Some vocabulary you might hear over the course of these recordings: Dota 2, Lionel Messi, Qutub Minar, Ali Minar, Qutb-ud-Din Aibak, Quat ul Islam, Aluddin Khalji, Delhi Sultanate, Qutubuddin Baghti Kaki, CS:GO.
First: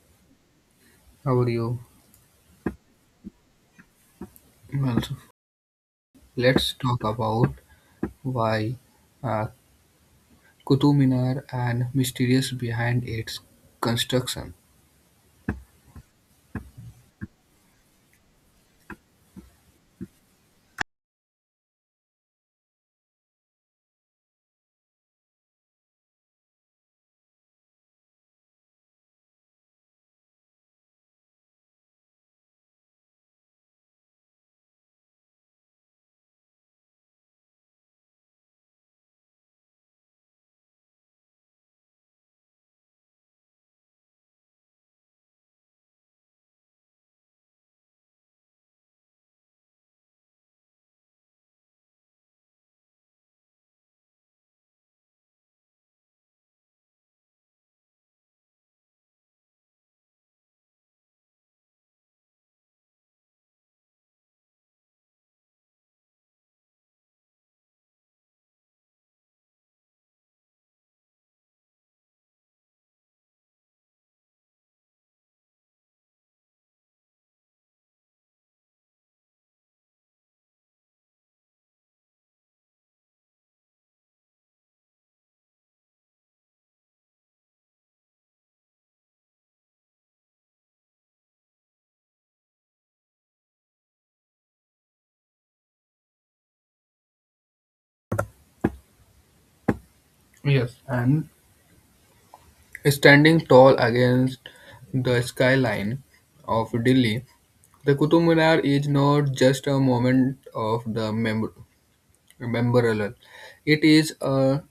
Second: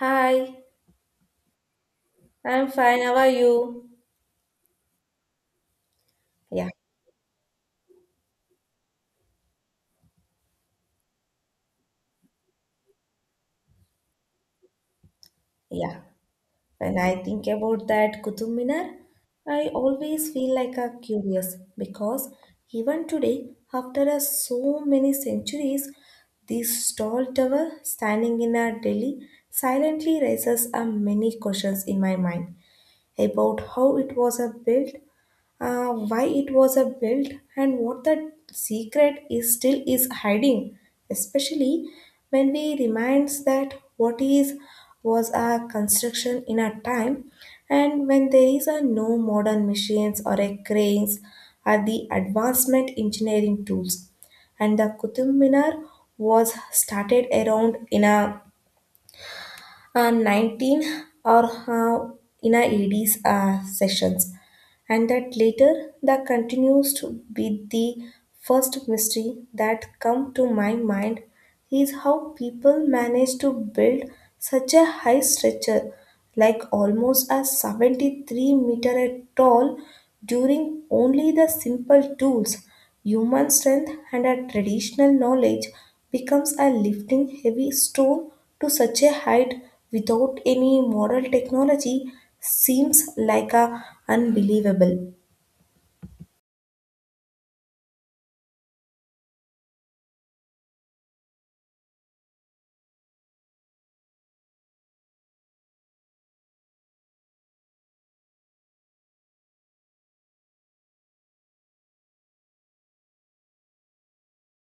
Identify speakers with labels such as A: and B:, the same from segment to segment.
A: Hi,
B: How are you?
A: I'm fine. How are you?
B: Well,
A: Yeah,
B: let's talk about why uh, Qutub Minar and mysterious behind its construction.
A: yeah. When I think about that Qutub Minar, I always feel like a curious, because even today, after a so many centuries, this tall tower standing in our Delhi silently raises a many questions in my mind about how it was a built, why it was a built, and what the secret is still is hiding. Especially when we reminds that what is was a construction in a time, and when there is a no modern machines or a cranes or the advancement engineering tools, and the Qutub Minar was started around in a 19, or in a ED's sessions, and that later that continues to be the first mystery that come to my mind is how people manage to build such a high structure, like almost a 73-meter tall, during only the simple tools. Human strength and a traditional knowledge becomes a lifting heavy stone to such a height without any modern technology seems like a unbelievable.
B: Yes, and standing tall against the skyline of Delhi, the Qutub Minar is not just a moment of the memorial. It is a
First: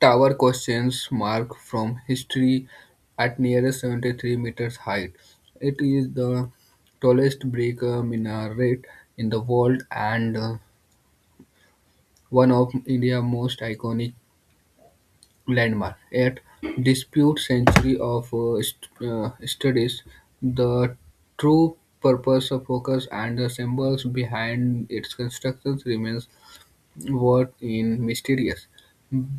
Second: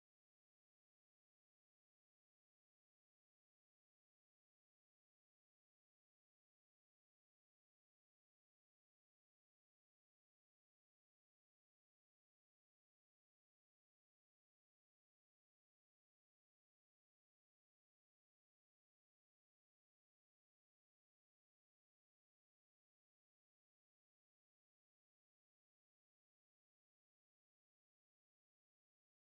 B: tower questions mark from history at nearest 73 meters height. It is the tallest brick minaret in the world, and one of India's most iconic landmarks. At dispute century of studies, the true purpose of focus and the symbols behind its constructions remains what in mysterious?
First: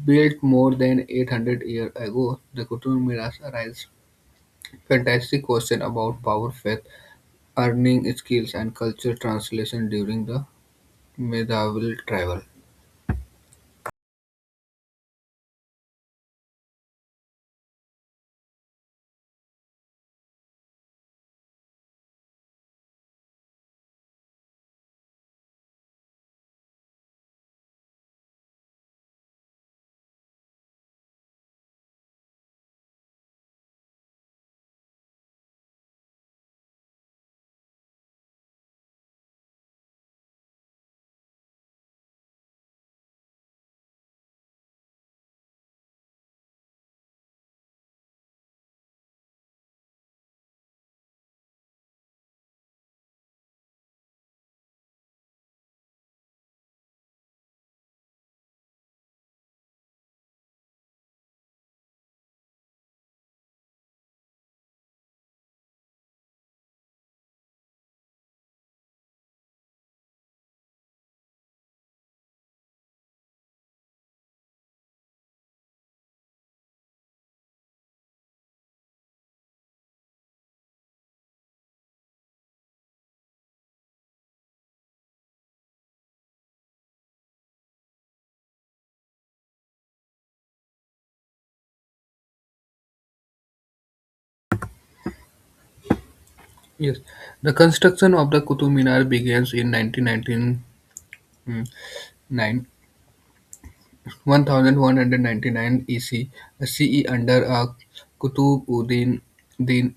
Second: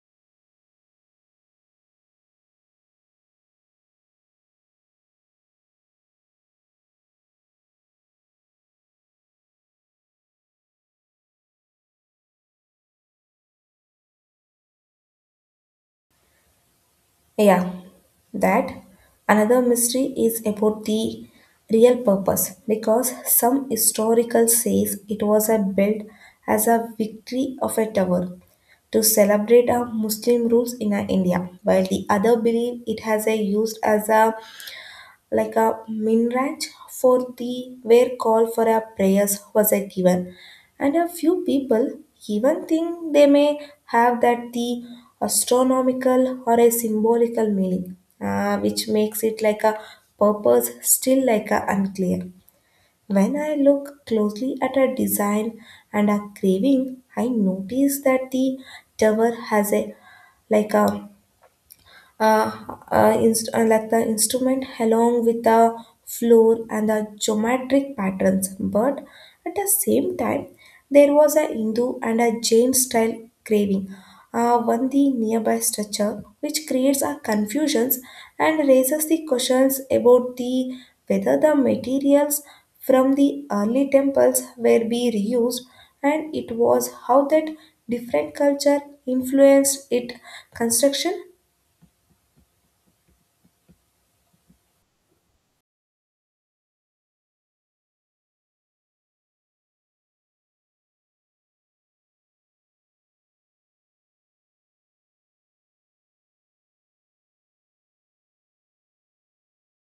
B: Built more than 800 years ago, the Qutub Minas raises fantastic question about power, faith, earning skills, and culture translation during the medieval travel.
A: Yeah, that another mystery is about the real purpose, because some historical says it was a built as a victory of a tower to celebrate our Muslim rules in our India, while the other believe it has a used as a like a minraj for the where call for a prayers was a given, and a few people even think they may have that the astronomical or a symbolical meaning, which makes it like a purpose still like a unclear. When I look closely at a design and a craving, I notice that the tower has a, like a, uh, like the instrument along with the floor and the geometric patterns. But at the same time, there was a Hindu and a Jain style craving on the nearby structure, which creates a confusions and raises the questions about the whether the materials from the early temples were be reused, and it was how that different culture influenced its construction.
B: Yes, the construction of the Qutub Minar begins in 1919. 1199 EC under a Qutb-ud-Din Din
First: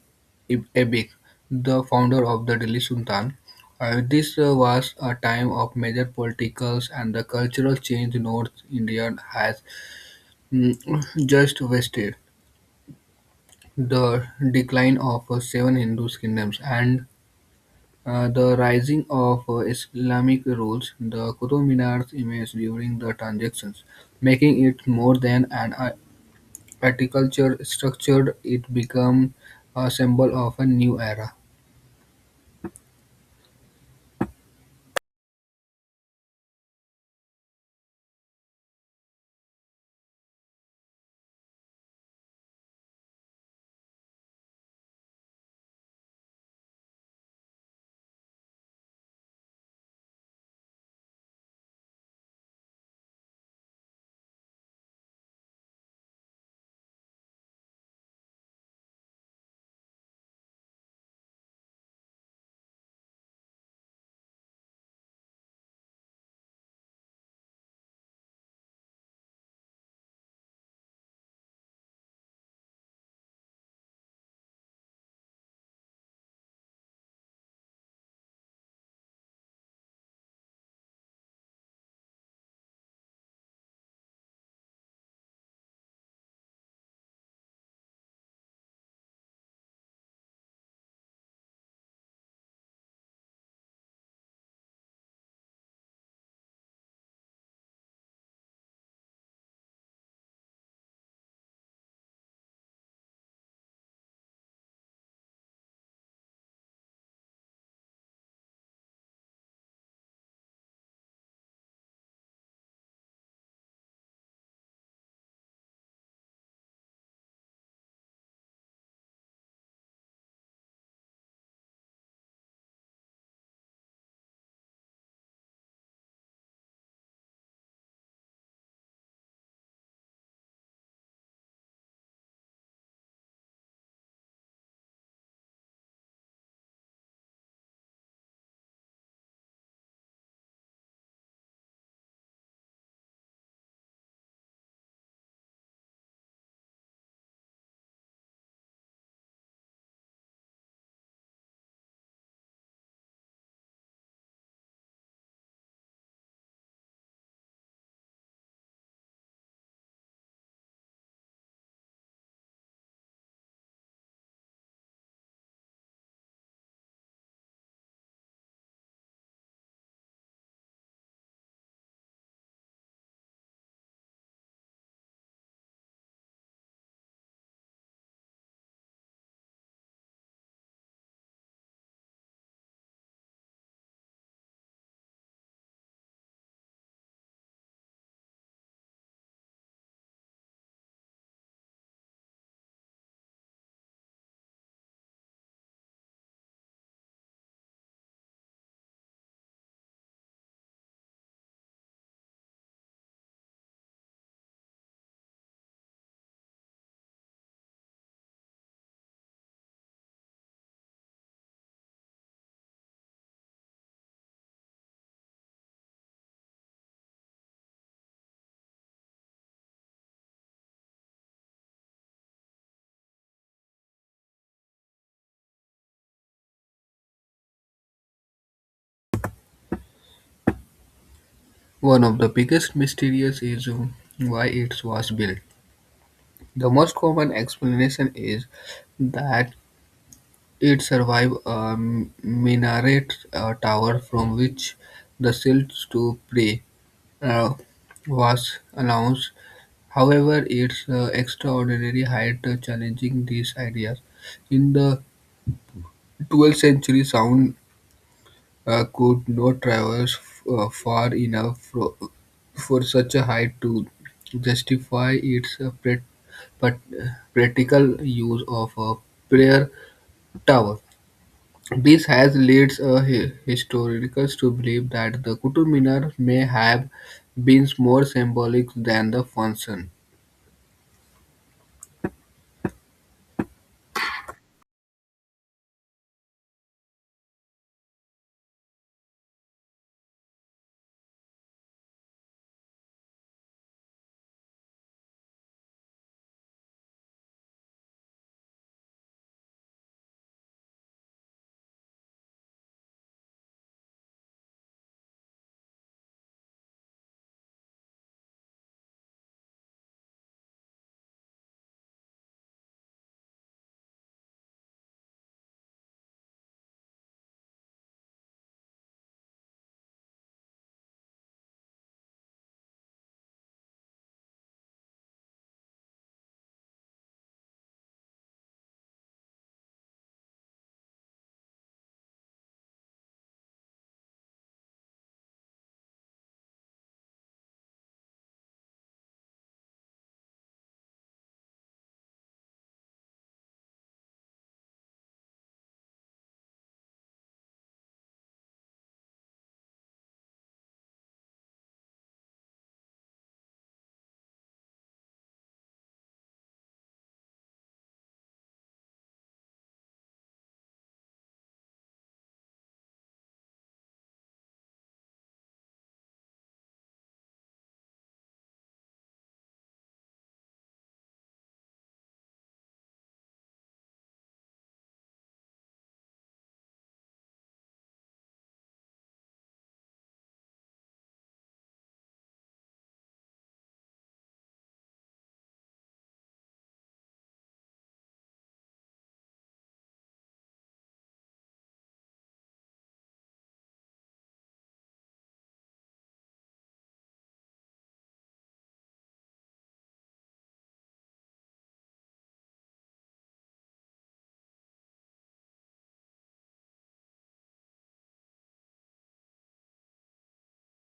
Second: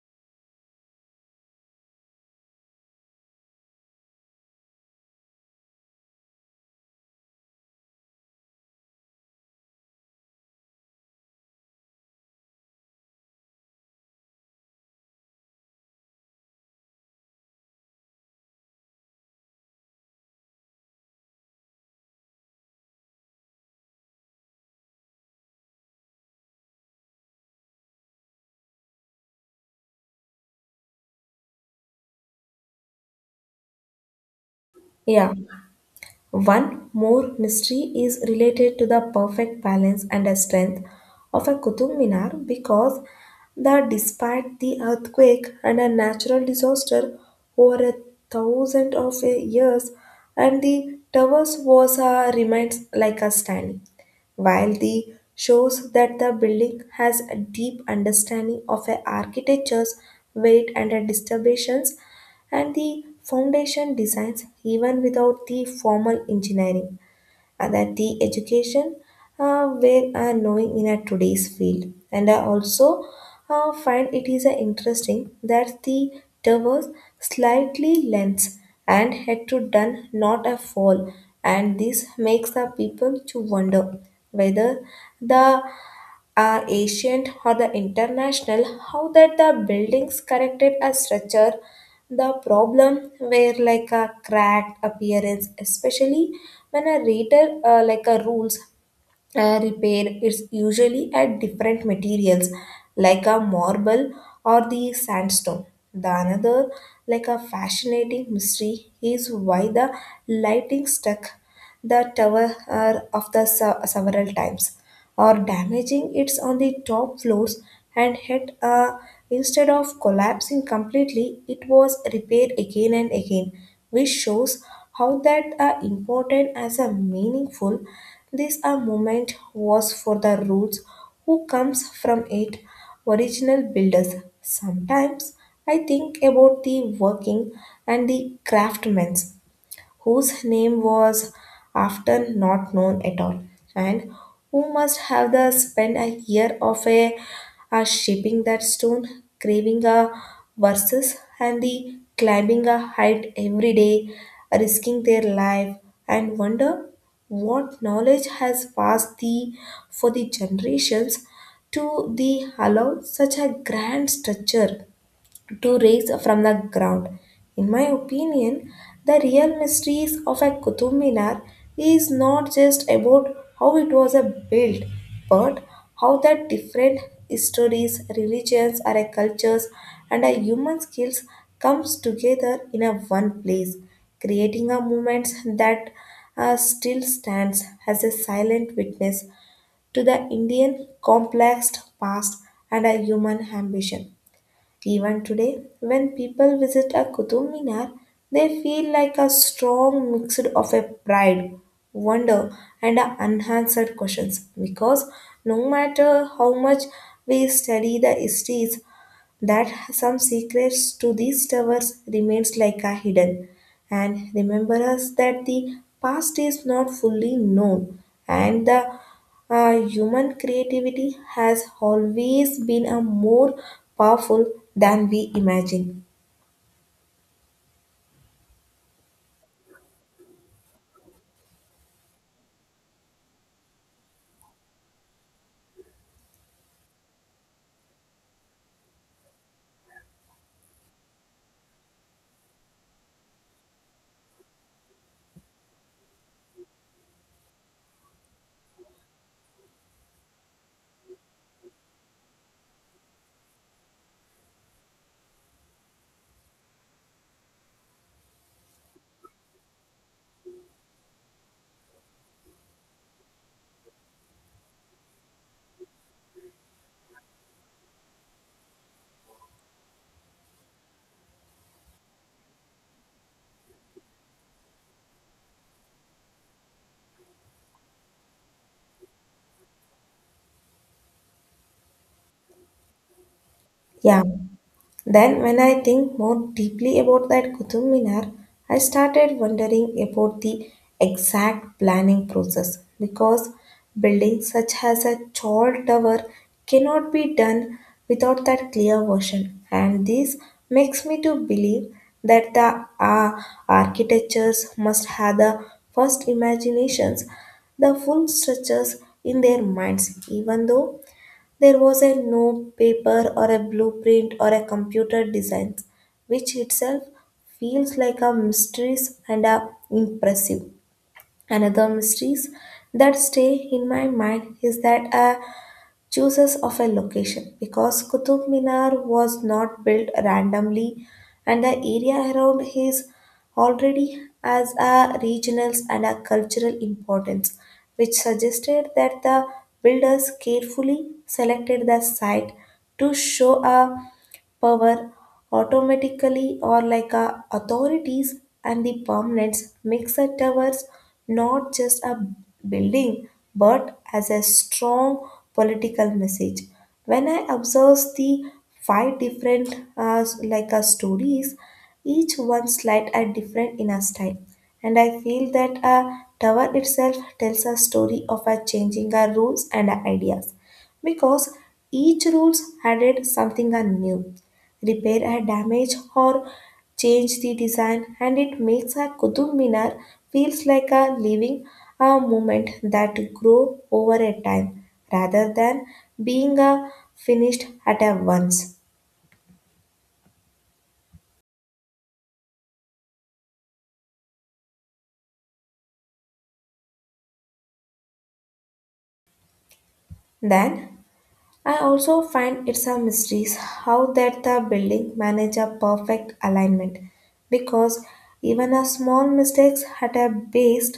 B: Aibak, the founder of the Delhi Sultan. This was a time of major political and the cultural change North India has mm, just witnessed. The decline of seven Hindu kingdoms and the rising of Islamic rules, the Qutub Minar's image during the transactions, making it more than an Agriculture structured it became a symbol of a new era.
A: Yeah. One more mystery is related to the perfect balance and strength of a Qutub Minar, because that despite the earthquake and a natural disaster over a thousand of a years, and the towers was remains like a standing, while the shows that the building has a deep understanding of a architecture's weight and a distributions and the foundation designs even without the formal engineering and that the education, where knowing in a today's field. And I also find it is interesting that the diverse slightly lens and head to done not a fall, and this makes the people to wonder whether the are ancient or the international, how that the buildings corrected a structure, the problem were like a cracked appearance, especially when a reader like a rules repair is usually at different materials like a marble or the sandstone. The another like a fascinating mystery is why the lighting stuck the tower of the several times, or damaging its on the top floors, and had instead of collapsing completely it was repaired again and again, which shows how that important as a meaningful this a moment was for the roots who comes from it original builders. Sometimes I think about the working and the craftsmen whose name was after not known at all, and who must have the spent a year of a shipping that stone, craving a verses, and the climbing a height every day, risking their life, and wonder what knowledge has passed the for the generations to the allow such a grand structure to raise from the ground. In my opinion, the real mysteries of a Qutub Minar is not just about how it was a built, but how the different histories, religions, or a cultures and a human skills comes together in a one place, creating a movement that still stands as a silent witness to the Indian complex past and a human ambition. Even today, when people visit a Qutub Minar, they feel like a strong mix of a pride, wonder, and a unanswered questions, because no matter how much we study the histories, that some secrets to these towers remains like a hidden, and remember us that the past is not fully known, and the human creativity has always been a more powerful than we imagine.
B: One of the biggest mysteries is why it was built. The most common explanation is that it survived a minaret tower from which the silt to pray uh, was announced. However, its extraordinary height challenging these ideas. In the 12th century, sound could not traverse far enough for such a height to justify its pat- practical use of a prayer tower. This has led hi- historians to believe that the Qutub Minar may have been more symbolic than the function.
A: Yeah. Then, when I think more deeply about that Qutub Minar, I started wondering about the exact planning process, because building such as a tall tower cannot be done without that clear vision, and this makes me to believe that the architectures must have the first imaginations, the full structures in their minds, even though there was a no paper or a blueprint or a computer design, which itself feels like a mysteries and a impressive. Another mysteries that stay in my mind is that chooses of a location, because Qutub Minar was not built randomly, and the area around is already as a regional and a cultural importance, which suggested that the builders carefully selected the site to show a power automatically, or like a authorities and the permanents makes a towers not just a building but as a strong political message. When I observe the five different stories, each one slight and different in a style, and I feel that a tower itself tells a story of a changing our rules and our ideas, because each rules added something new, repair a damage, or change the design, and it makes a kutub minar feels like a living a movement that grow over a time rather than being a finished at a once. Then I also find it's a mystery how that the building manage a perfect alignment, because even a small mistakes at a base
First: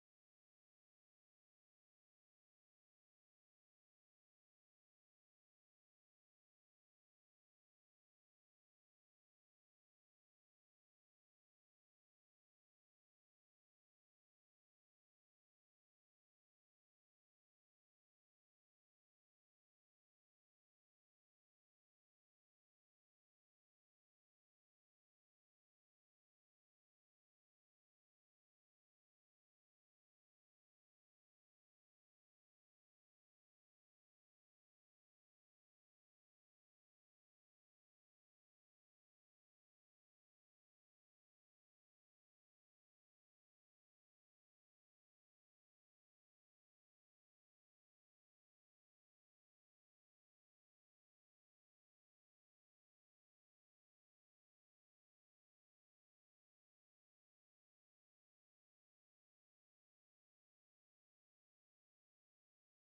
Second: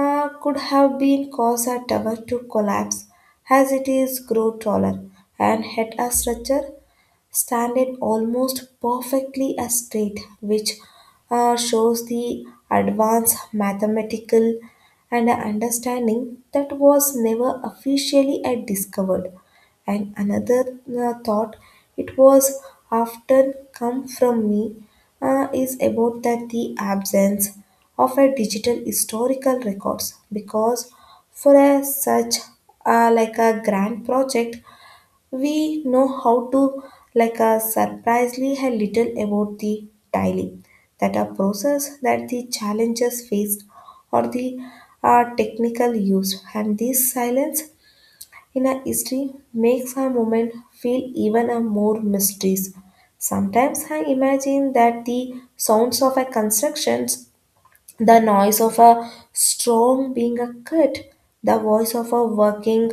A: could have been caused a tower to collapse as it is grow taller, and hit a structure standard almost perfectly a straight, which shows the advanced mathematical and understanding that was never officially discovered. And another thought it was often come from me is about that the absence of a digital historical records, because for a such like a grand project we know how to like a surprisingly a little about the tiling that a process that the challenges faced or the technical use. And this silence in a history makes a moment feel even a more mysteries. Sometimes I imagine that the sounds of a constructions, the noise of a storm being a cut, the voice of a working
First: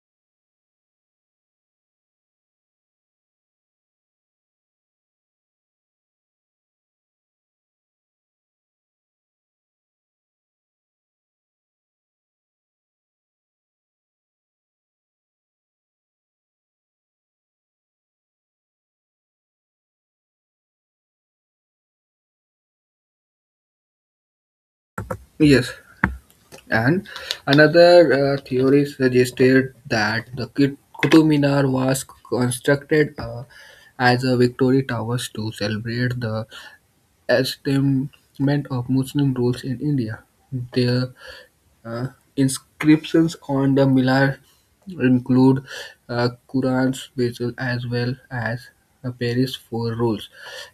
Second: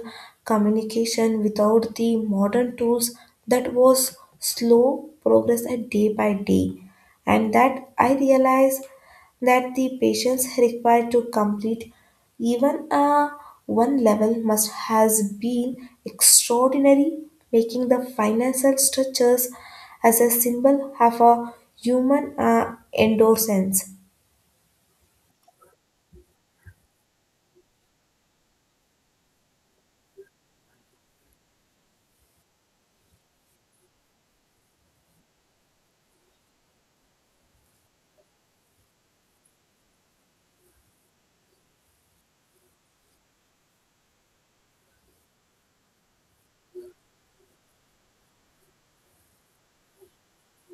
A: communication without the modern tools, that was slow progress at day by day. And that I realized that the patience required to complete even a one level must has been extraordinary, making the financial structures as a symbol have a human endorsement.
B: Yes, and another theory suggested that the Qutub Minar was constructed as a victory towers to celebrate the establishment of Muslim rules in India. The uh, inscriptions on the Minar include Quran's visual as well as a Paris Four Rules,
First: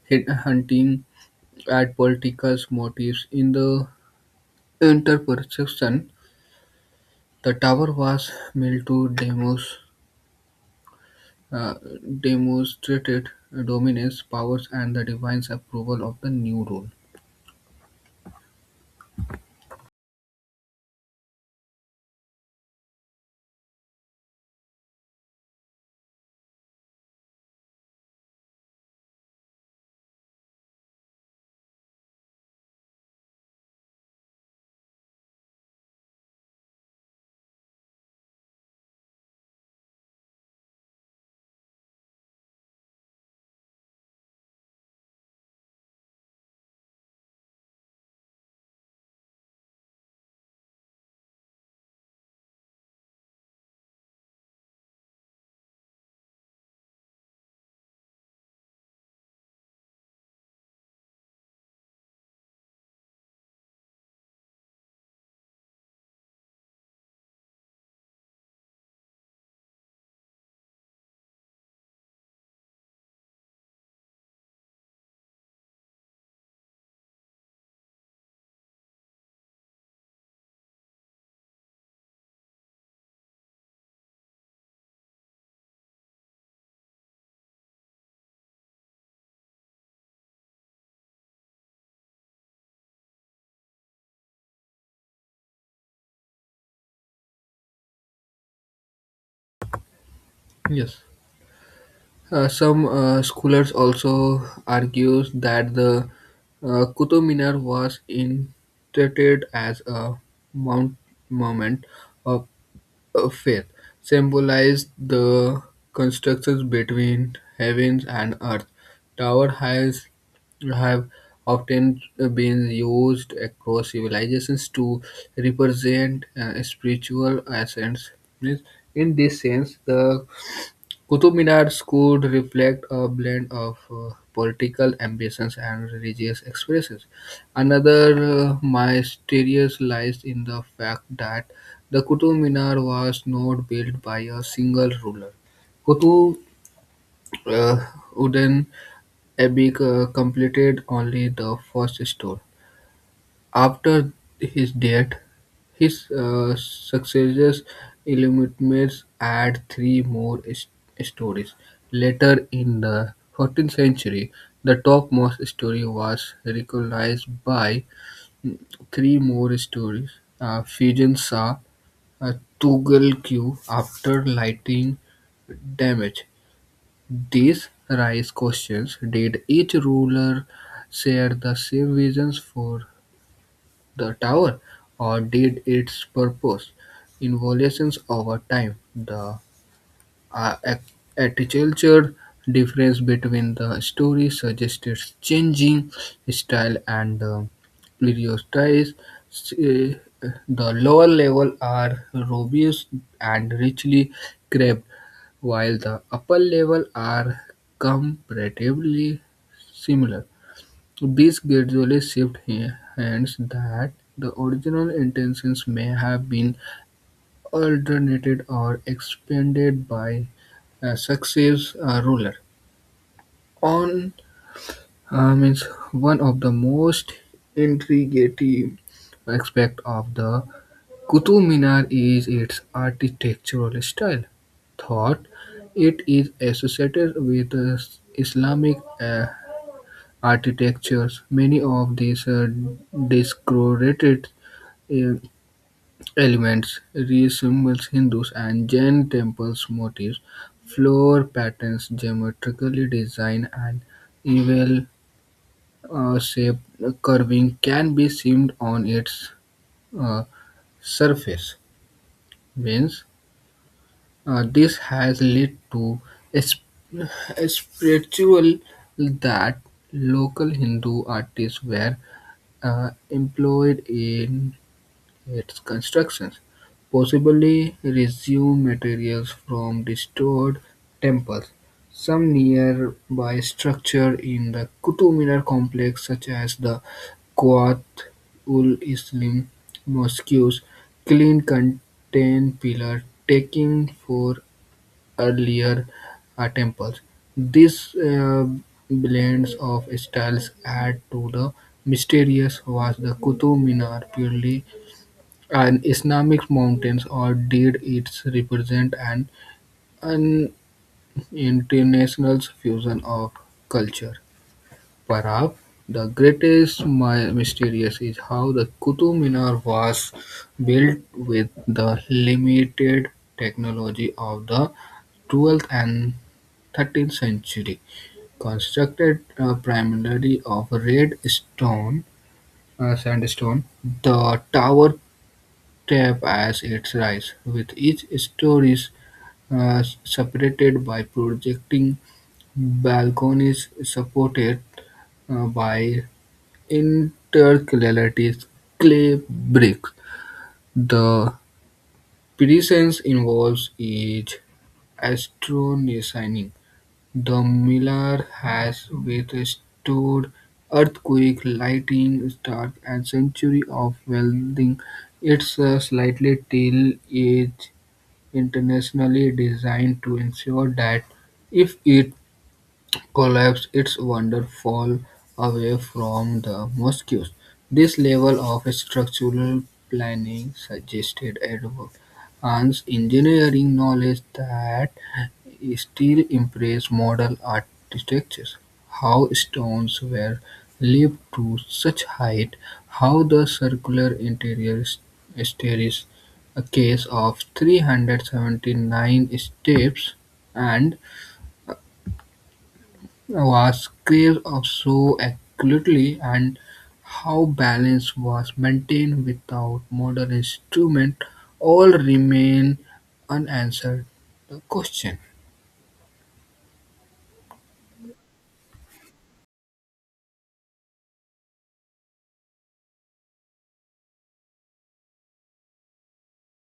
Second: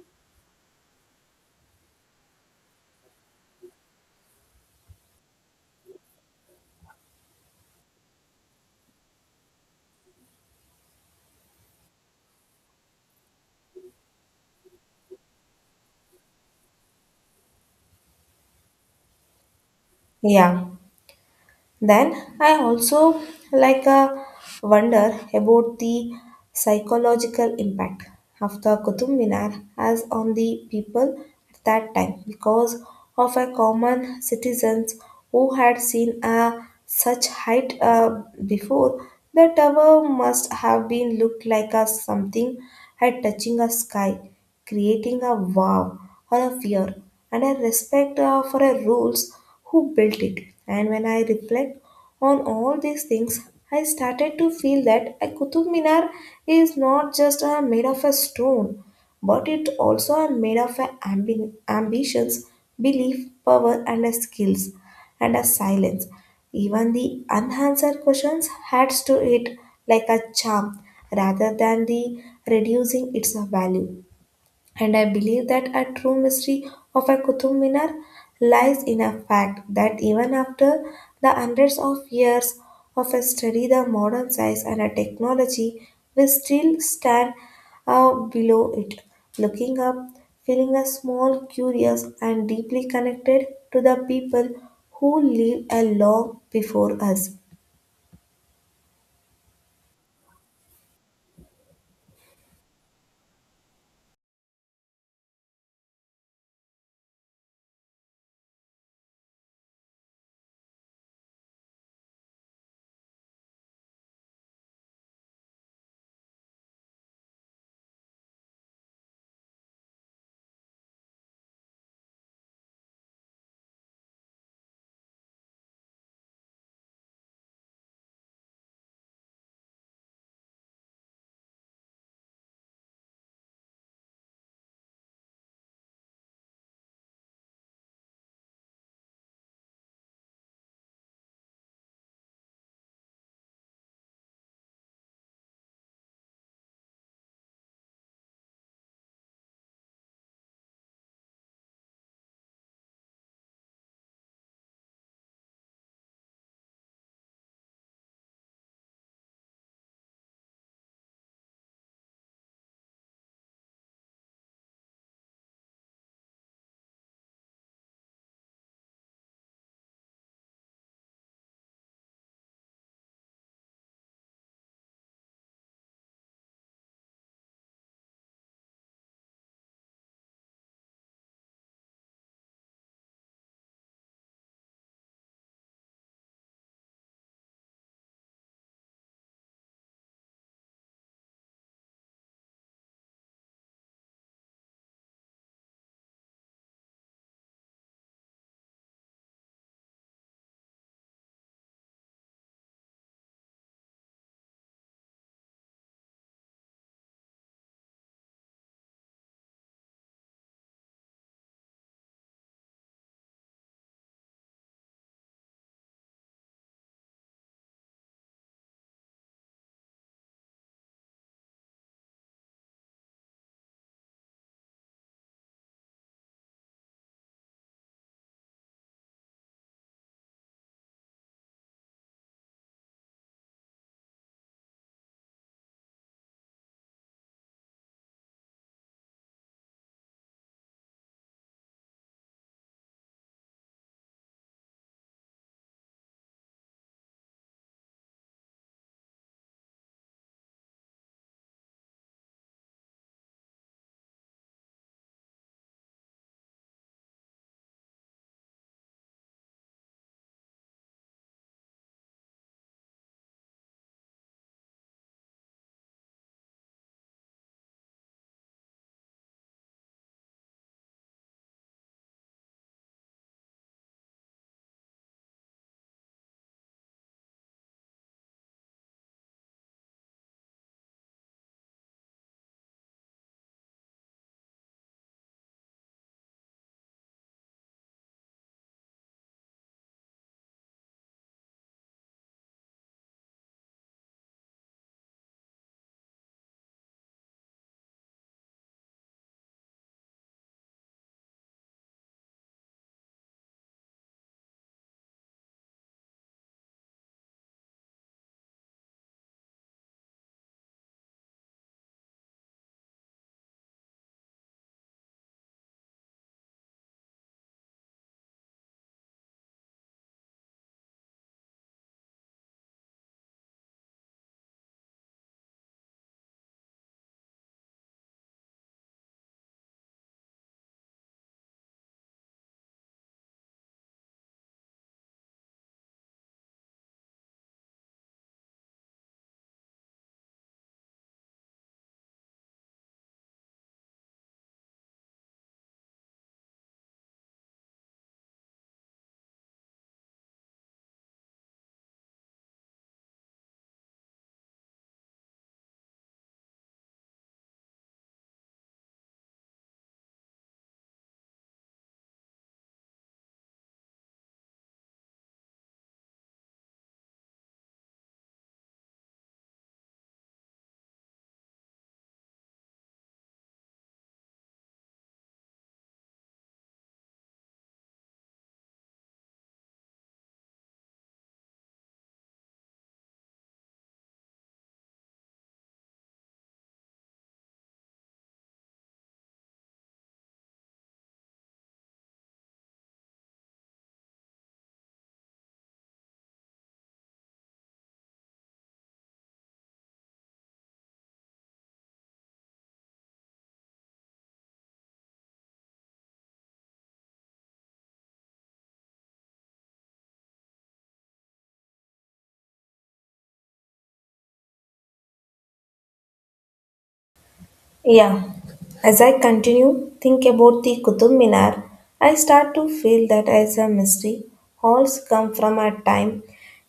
B: hunting at political motives in the interpretation. The tower was built to uh, demonstrated dominance, powers, and the divine's approval of the new rule.
A: Yeah. Then I also like a wonder about the psychological impact of the Qutub Minar as on the people at that time, because of a common citizens who had seen a such height before, the tower must have been looked like a something had touching a sky, creating a wow or a fear and a respect for a rules who built it. And when I reflect on all these things, I started to feel that a Qutub Minar is not just made of a stone, but it also are made of a ambitions, belief, power, and a skills, and a silence. Even the unanswered questions adds to it like a charm, rather than the reducing its value. And I believe that a true mystery of a Qutub Minar lies in a fact that even after the hundreds of years of a study, the modern science and a technology will still stand below it, looking up, feeling a small, curious, and deeply connected to the people who lived a long before us.
B: Yes. Some scholars also argues that the Qutub Minar was interpreted as a mount- monument of of faith symbolized the constructions between heavens and earth. Tower has have often been used across civilizations to represent spiritual ascents. Means, in this sense, the Qutub Minar's could reflect a blend of political ambitions and religious expressions. Another mysterious lies in the fact that the Qutub Minar was not built by a single ruler. Qutub uh, Uddin Aibeck completed only the first store, after his death, his successors Illuminates add three more stories. Later in the 14th century, the topmost story was recognized by mm, three more stories. Fijian saw a Tugal Q after lighting damage. These raise questions. Did each ruler share the same visions for the tower, or did its purpose evolutions over time? The uh, ac- architecture difference between the stories suggested changing style and periodotize. Uh, The lower level are robust and richly carved, while the upper level are comparatively similar. So, these gradually shift hands that the original intentions may have been altered or expanded by a successive ruler. On means One of the most intriguing aspect of the Qutub Minar is its architectural style. Thought it is associated with Islamic architectures. Many of these decorated uh, elements resemble Hindus and Jain temples motifs, floor patterns, geometrically designed, and evil shape curving can be seen on its uh, surface means this has led to a, sp- a spiritual that local Hindu artists were employed in its constructions, possibly resumed materials from destroyed temples. Some nearby structures in the Qutub Minar complex, such as the Quat ul Islam mosques, clean contain pillar taking for earlier temples. These blends of styles add to the mysterious was the Qutub Minar purely an Islamic mountains, or did it represent an international fusion of culture? Perhaps the greatest my mysterious is how the Qutub Minar was built with the limited technology of the 12th and 13th century, constructed primarily of red stone, sandstone. The tower tape as its rise, with each story separated by projecting balconies supported by intercalated clay bricks, the presence involved is astonishing. The miller has withstood earthquake, lightning, storm, and century of welding. It's a slightly till is internationally designed to ensure that if it collapse its waterfall away from the mosques. This level of structural planning suggested advanced engineering knowledge that still impress modern architects. How stones were lifted to such height, how the circular interior staircase, a case of 379 steps, and was craves of so accurately and how balance was maintained without modern instrument, all remain unanswered the question.
A: Yeah, as I continue think about the Qutub Minar, I start to feel that as a mystery, halls come from a time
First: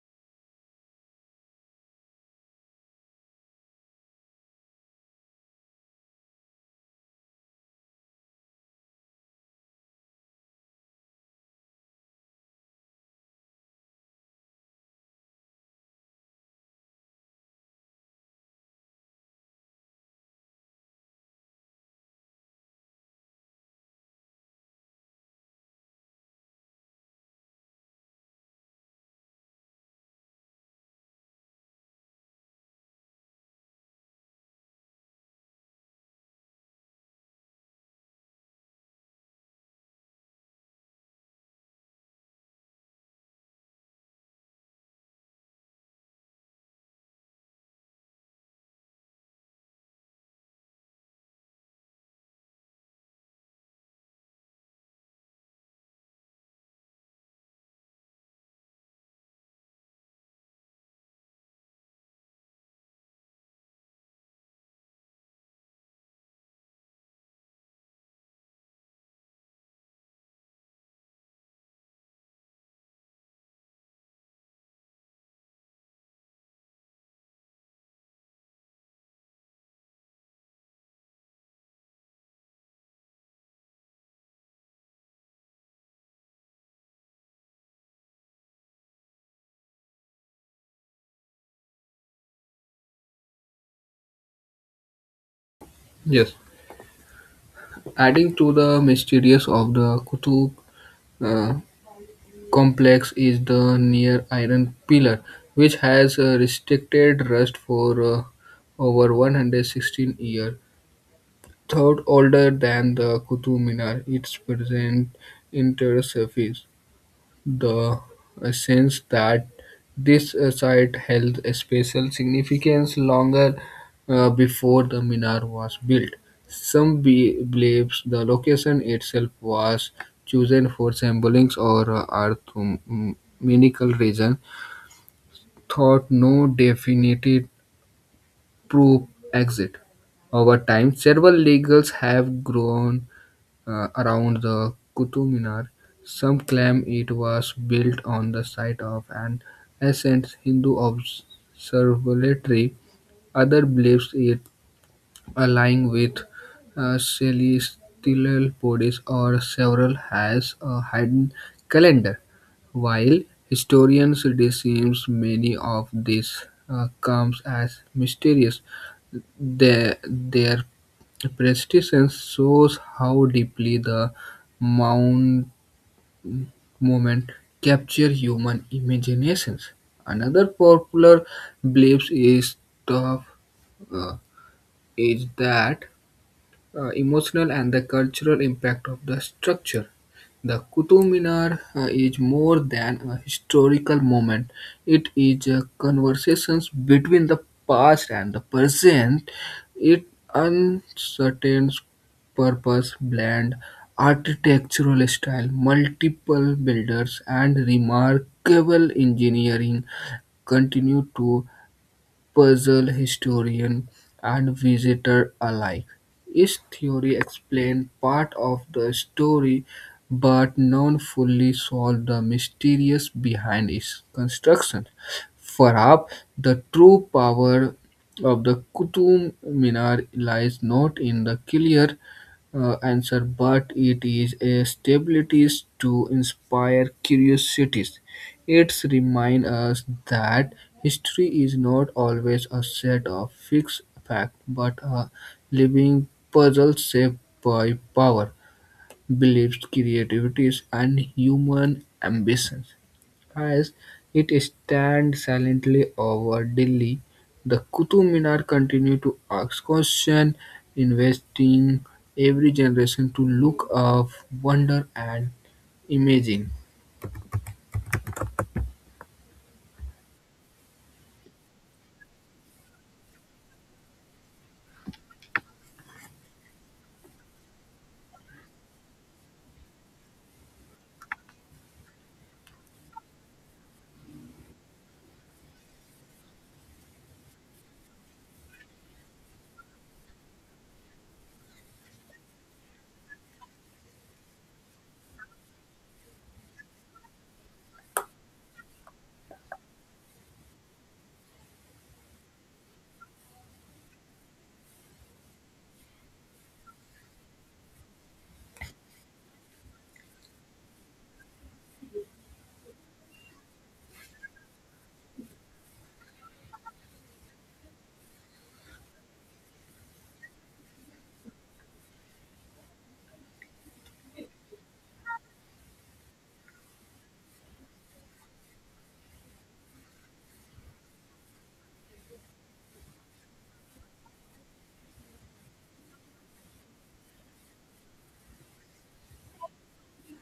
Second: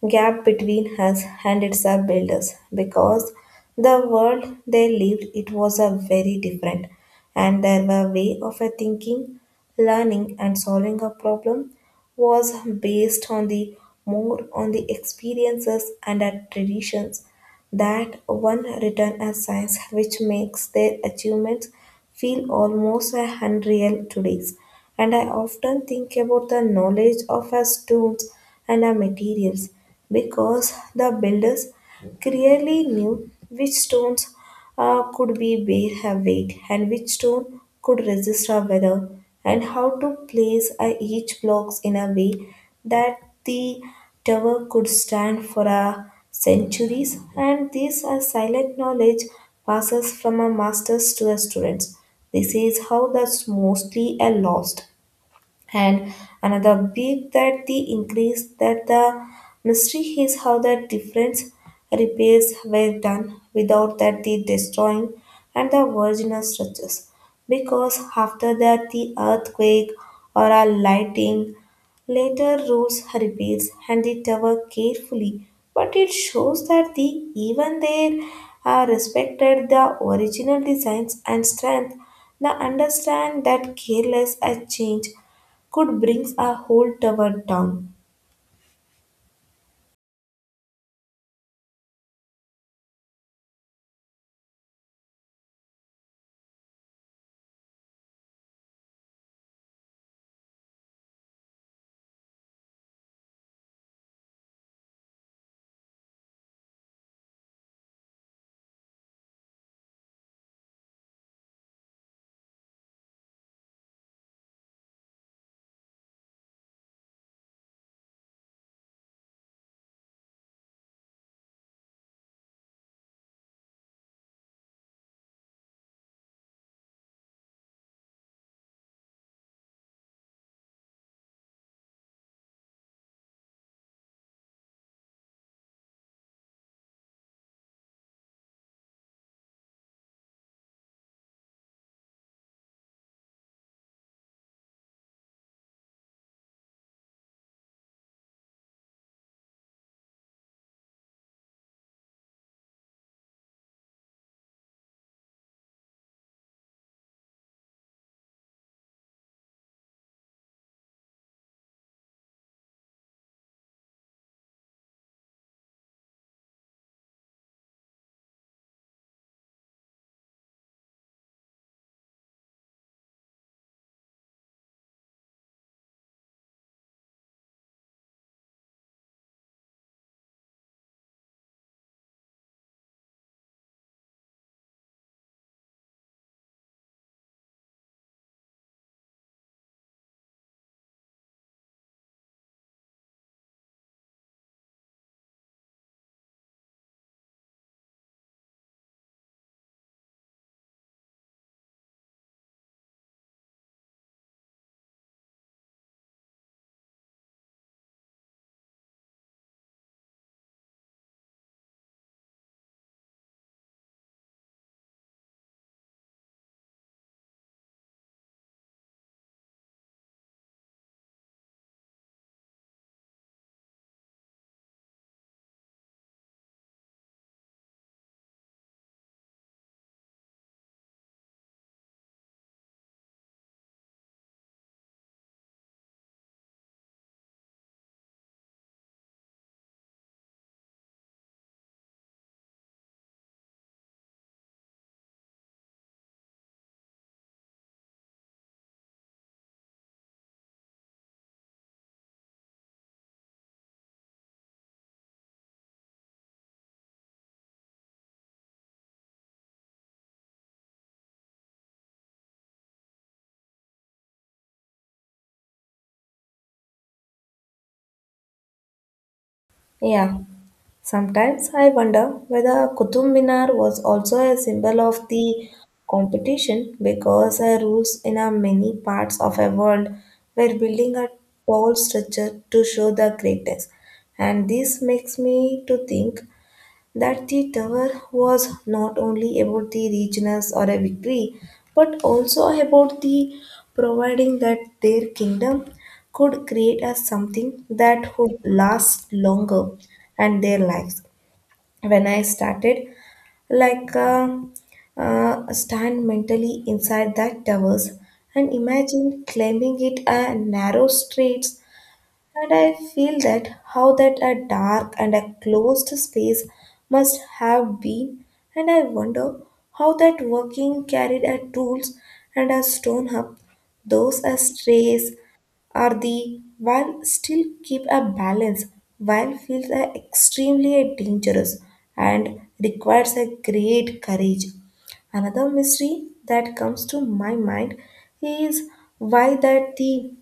A: gap between us and its builders, because the world they lived it was a very different, and their way of a thinking, learning and solving a problem was based on the more on the experiences and traditions that one written as science, which makes their achievements feel almost unreal today. And I often think about the knowledge of our stones and our materials, because the builders clearly knew which stones could we bear her weight, and which stone could resist her weather, and how to place each blocks in a way that the tower could stand for centuries. And this silent knowledge passes from a masters to the students. This is how that's mostly a lost. And another big that the increase that the mystery is how the different repairs were done without that the destroying and the original structures. Because after that the earthquake or a lightning later rules repairs and the tower carefully, but it shows that the even there are respected the original designs and strength. Now understand that careless a change could brings a whole tower down.
B: Yes. Adding to the mysterious of the Qutub uh, complex is the near iron pillar, which has restricted rust for over 116 years. Third older than the Qutub Minar, its present inner surface the sense that this site held a special significance longer before the minar was built. Some believes the location itself was chosen for symbolism or arithmetical reason, thought no definitive proof exit. Over time, several legals have grown around the Qutub Minar. Some claim it was built on the site of an ancient Hindu observatory. Others believe it lying with celestial bodies or several has a hidden calendar. While historians dismiss many of these comes as mysterious, their prestige shows how deeply the mount movement capture human imaginations. Another popular belief is the uh, is that emotional and the cultural impact of the structure. The Qutub Minar is more than a historical moment. It is a conversation between the past and the present. It uncertain purpose blend architectural style, multiple builders and remarkable engineering continue to puzzle historian and visitor alike. His theory explained part of the story but none fully solved the mysterious behind its construction. Perhaps the true power of the Qutub Minar lies not in the clear answer, but it is a stability to inspire curiosities. It reminds us that history is not always a set of fixed facts, but a living puzzle shaped by power, beliefs, creativities, and human ambitions. As it stands silently over Delhi, the Qutub Minar continues to ask questions, investing every generation to look up, wonder, and imagine.
A: Yeah. Sometimes I wonder whether Qutub Minar was also a symbol of the competition because rules in many parts of a world were building a tall structure to show the greatness. And this makes me to think that the tower was not only about the regions or a victory, but also about the providing that their kingdom could create as something that would last longer and their lives. When I started, like uh, stand mentally inside that towers and imagine climbing it a narrow streets and I feel that how that a dark and a closed space must have been, and I wonder how that working carried a tools and a stone up, those as strays are the while still keep a balance, while feels a extremely dangerous and requires a great courage. Another mystery that comes to my mind is why that the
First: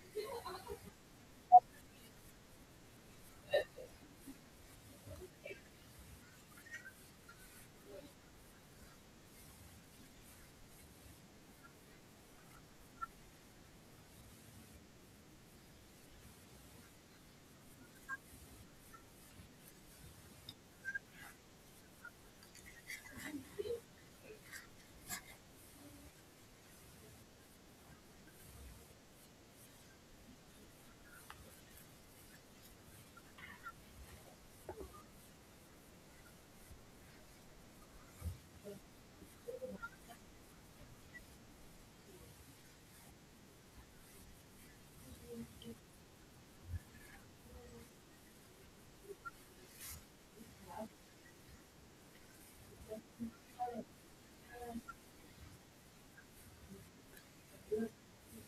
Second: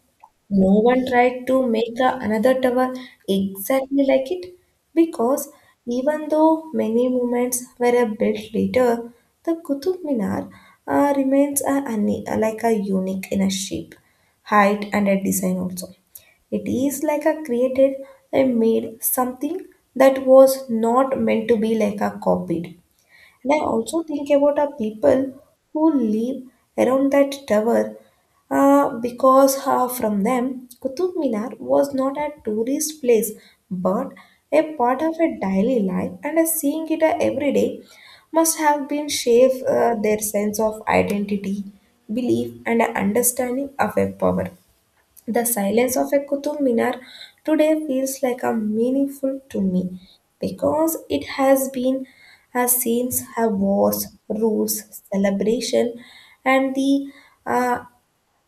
A: no one tried to make the another tower exactly like it because even though many monuments were built later, the Qutub Minar remains a, like a unique in a shape, height, and a design also. It is like a created and made something that was not meant to be like a copied. And I also think about our people who live around that tower because from them, Qutub Minar was not a tourist place but a part of a daily life, and seeing it every day must have been shape their sense of identity, belief, and understanding of a power. The silence of a Qutub Minar today feels like a meaningful to me because it has been has scenes have wars, rules, celebration, and the uh,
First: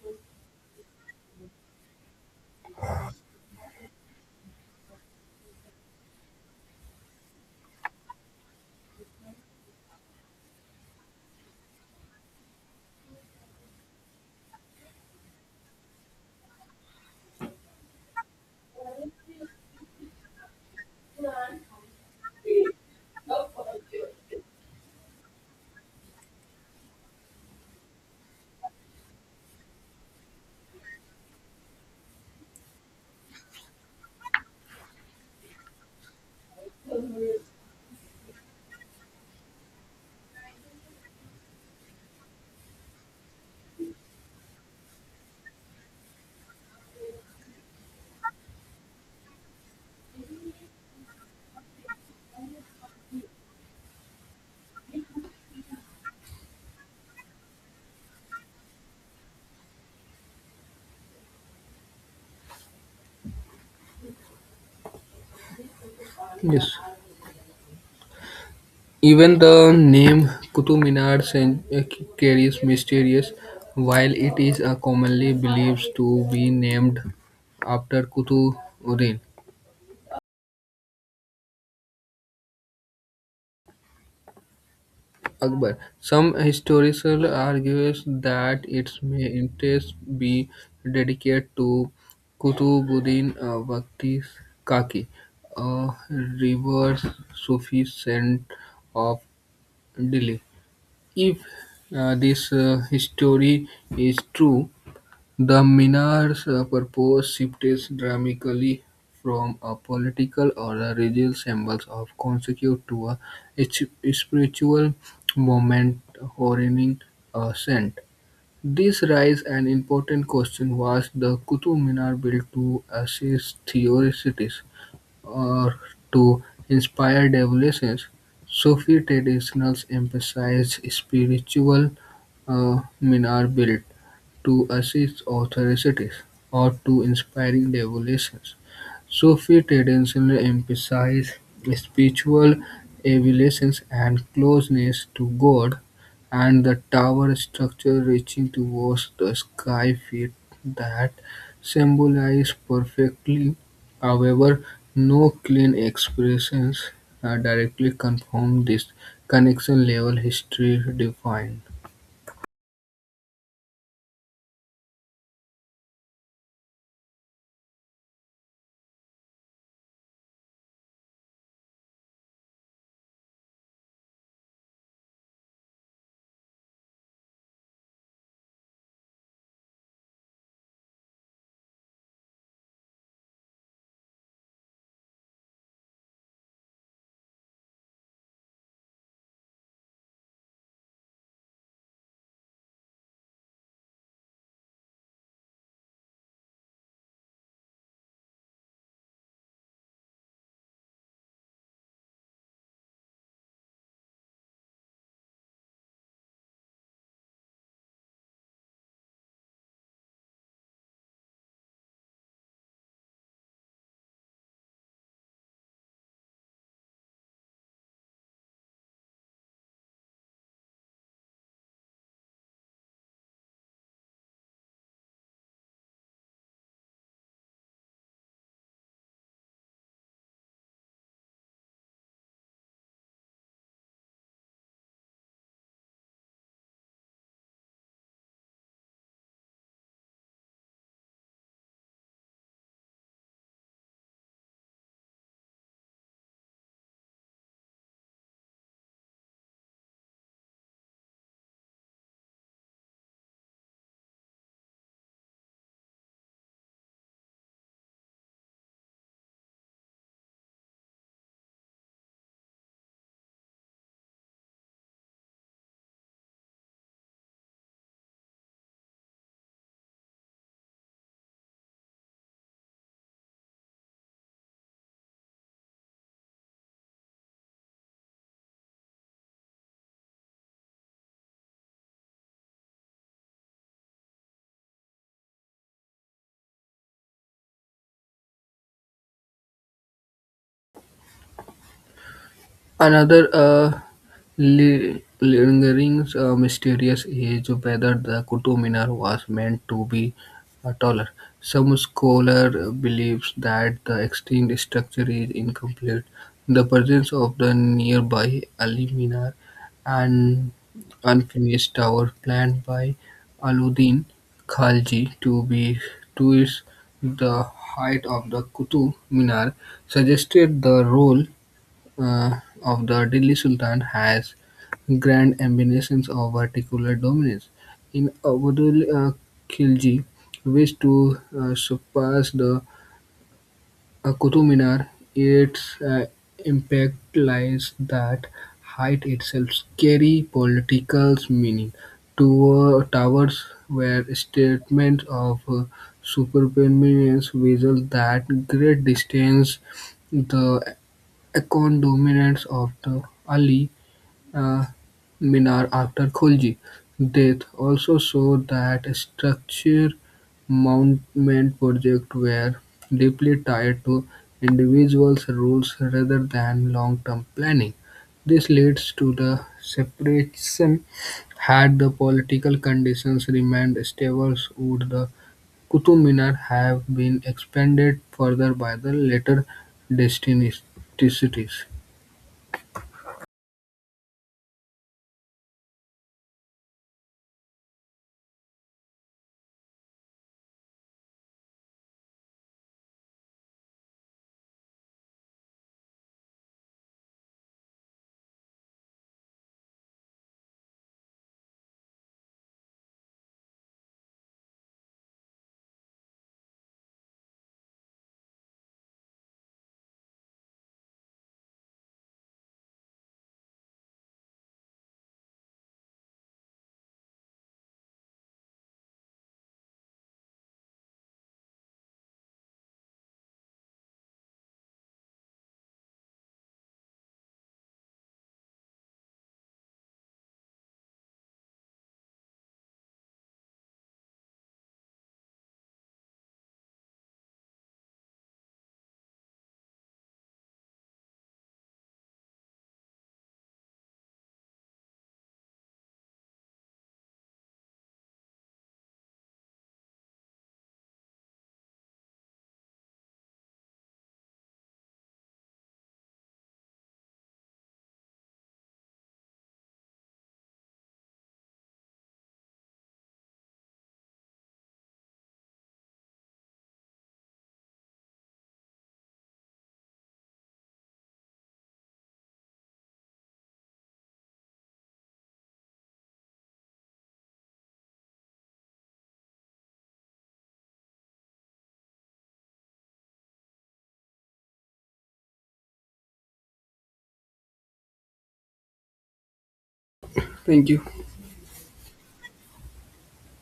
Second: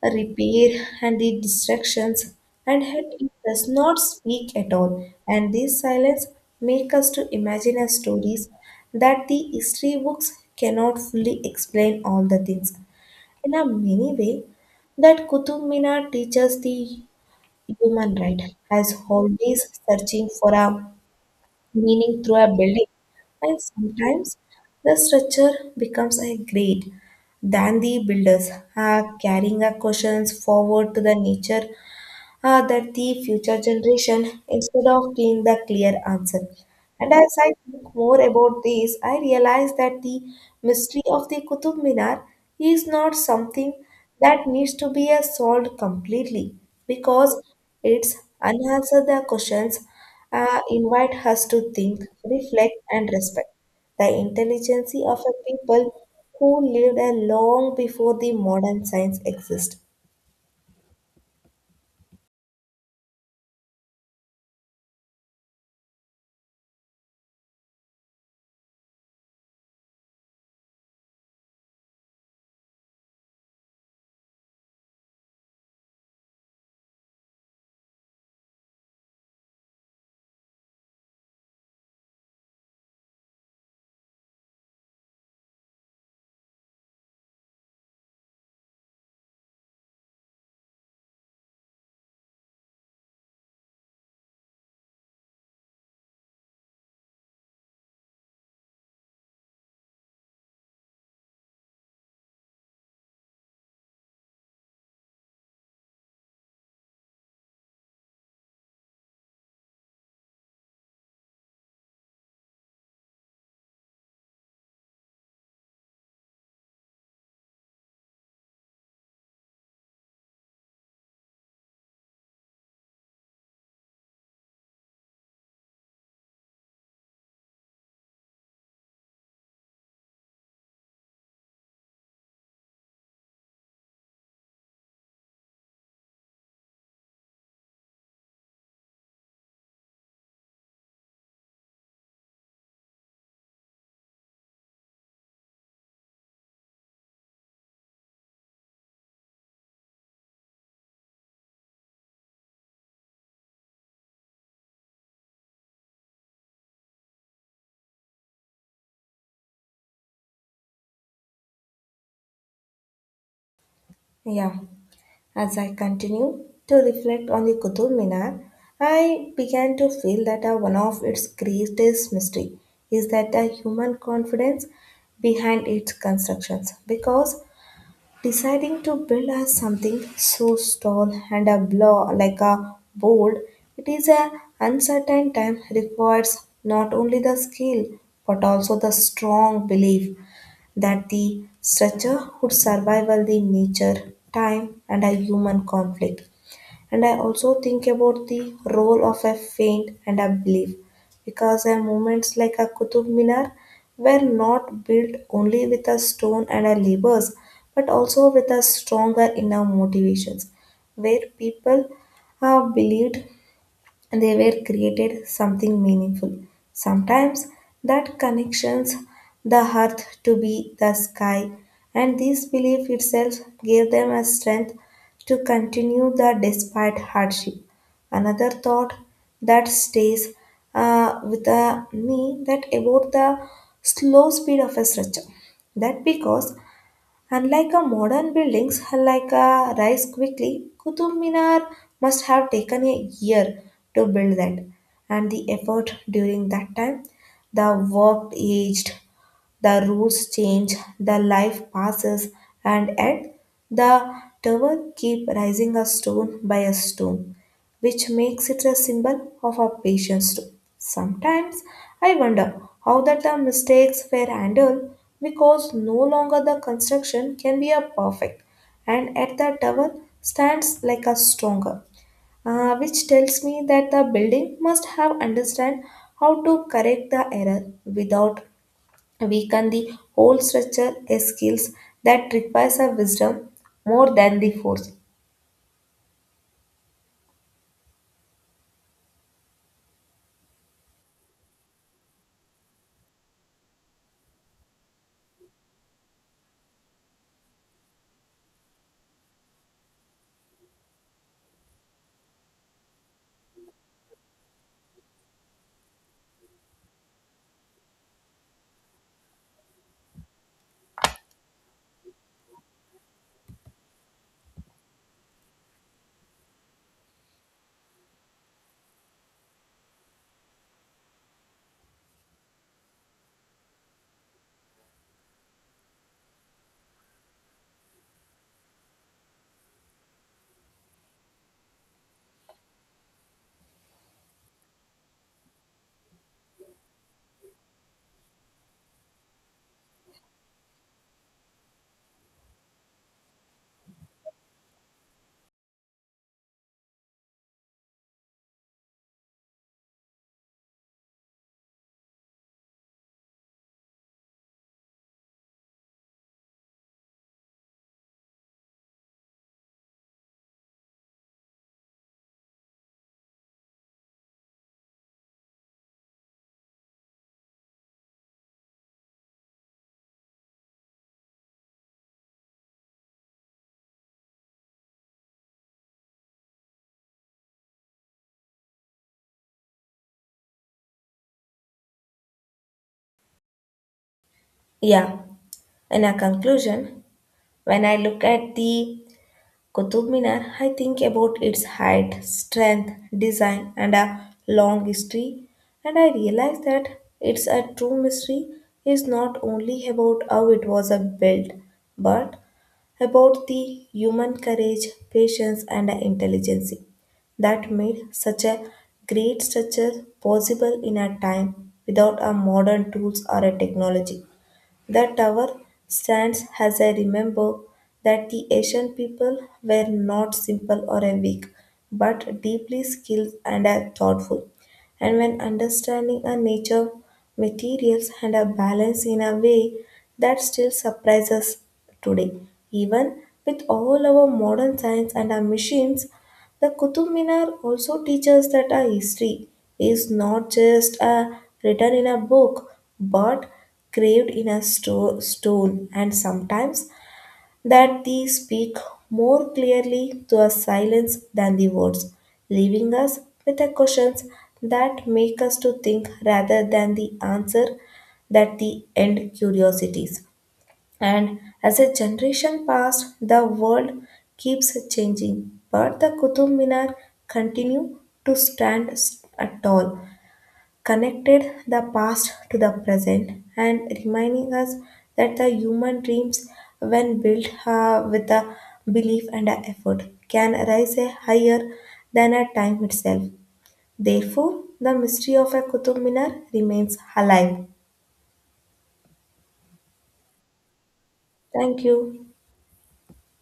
A: repair and the distractions, and yet it does not speak at all. And this silence make us to imagine as stories that the history books cannot fully explain all the things. In a many way, that Qutub Minar teaches the human right as always searching for a meaning through a building and sometimes the structure becomes a great than the builders are carrying our questions forward to the nature that the future generation instead of being the clear answer. And as I think more about this, I realize that the mystery of the Qutub Minar is not something that needs to be solved completely because its unanswered questions invite us to think, reflect, and respect the intelligence of a people who lived long before the modern science exists.
B: Yes. Even the name Qutub Minar carries mysterious, while it is commonly believed to be named after Qutubuddin Akbar. Some historical argues that its interest be dedicated to Qutubuddin Baghti Kaki, a revered Sufi saint of Delhi. If this history is true, the Minar's purpose shifted dramatically from a political or a religious symbol of consequence to a s- spiritual moment honoring a saint. This raised an important question: was the Qutub Minar built to assist theorists, or to inspire devotees? Sufi traditions emphasize spiritual minarets to assist authorities or to inspiring devotees. Sufi traditions emphasize spiritual elevations and closeness to God, and the tower structure reaching towards the sky feet that symbolize perfectly. However, no clean expressions directly confirm this connection-level history defined.
A: Yeah. As I continue to reflect on the Qutub Minar, I began to feel that one of its greatest mystery is that the human confidence behind its constructions. Because deciding to build something so tall and a blow like a bold, it is a uncertain time requires not only the skill but also the strong belief that the structure would survive all the nature, time, and a human conflict. And I also think about the role of a faint and a belief, because a movements like a Qutub Minar were not built only with a stone and a labors, but also with a stronger inner motivations, where people believed they were created something meaningful. Sometimes that connections the earth to be the sky, and this belief itself gave them a strength to continue the despite hardship. Another thought that stays with me that about the slow speed of a stretcher. That because unlike a modern buildings like a rise quickly, Qutub Minar must have taken a year to build that, and the effort during that time, the work aged the rules change, the life passes, and yet the tower keeps rising a stone by a stone, which makes it a symbol of our patience too. Sometimes I wonder how that the mistakes were handled because no longer the construction can be a perfect, and at the tower stands like a stronger, which tells me that the building must have understand how to correct the error without weaken the whole structure is skills that requires a wisdom more than the force.
B: Another lingering mysterious is whether the Qutub Minar was meant to be taller. Some scholar believes that the extinct structure is incomplete. The presence of the nearby Ali Minar, an unfinished tower planned by Aluddin Khalji to be to is the height of the Qutub Minar suggested the role of the Delhi Sultan has grand ambitions of particular dominance. In Abdul Khilji wished to surpass the Qutub Minar. Its impact lies that height itself carry political meaning. Two towers were statements of superpermanence visual that great distance the Deccan dominance of the Ali uh, Minar after Khilji death also saw that structure monument projects were deeply tied to individuals' rules rather than long-term planning. This leads to the separation. Had the political conditions remained stable, would the Qutub Minar have been expanded further by the later dynasties?
A: Yeah. In a conclusion, when I look at the Qutub Minar, I think about its height, strength, design, and a long history, and I realize that it's a true mystery is not only about how it was a built, but about the human courage, patience, and intelligence that made such a great structure possible in a time without a modern tools or a technology. The tower stands as I remember that the Asian people were not simple or a weak, but deeply skilled and a thoughtful. And when understanding a nature, materials, and a balance in a way that still surprises today, even with all our modern science and our machines, the Qutub Minar also teaches that our history is not just written in a book but craved in a stone, and sometimes that they speak more clearly to a silence than the words, leaving us with the questions that make us to think rather than the answer that the end curiosities. And as a generation passed, the world keeps changing, but the Qutub Minar continue to stand tall, connected the past to the present and reminding us that the human dreams, when built with a belief and a effort, can rise a higher than a time itself. Therefore, the mystery of a Qutub Minar remains alive.
B: Thank you.
A: Thank you.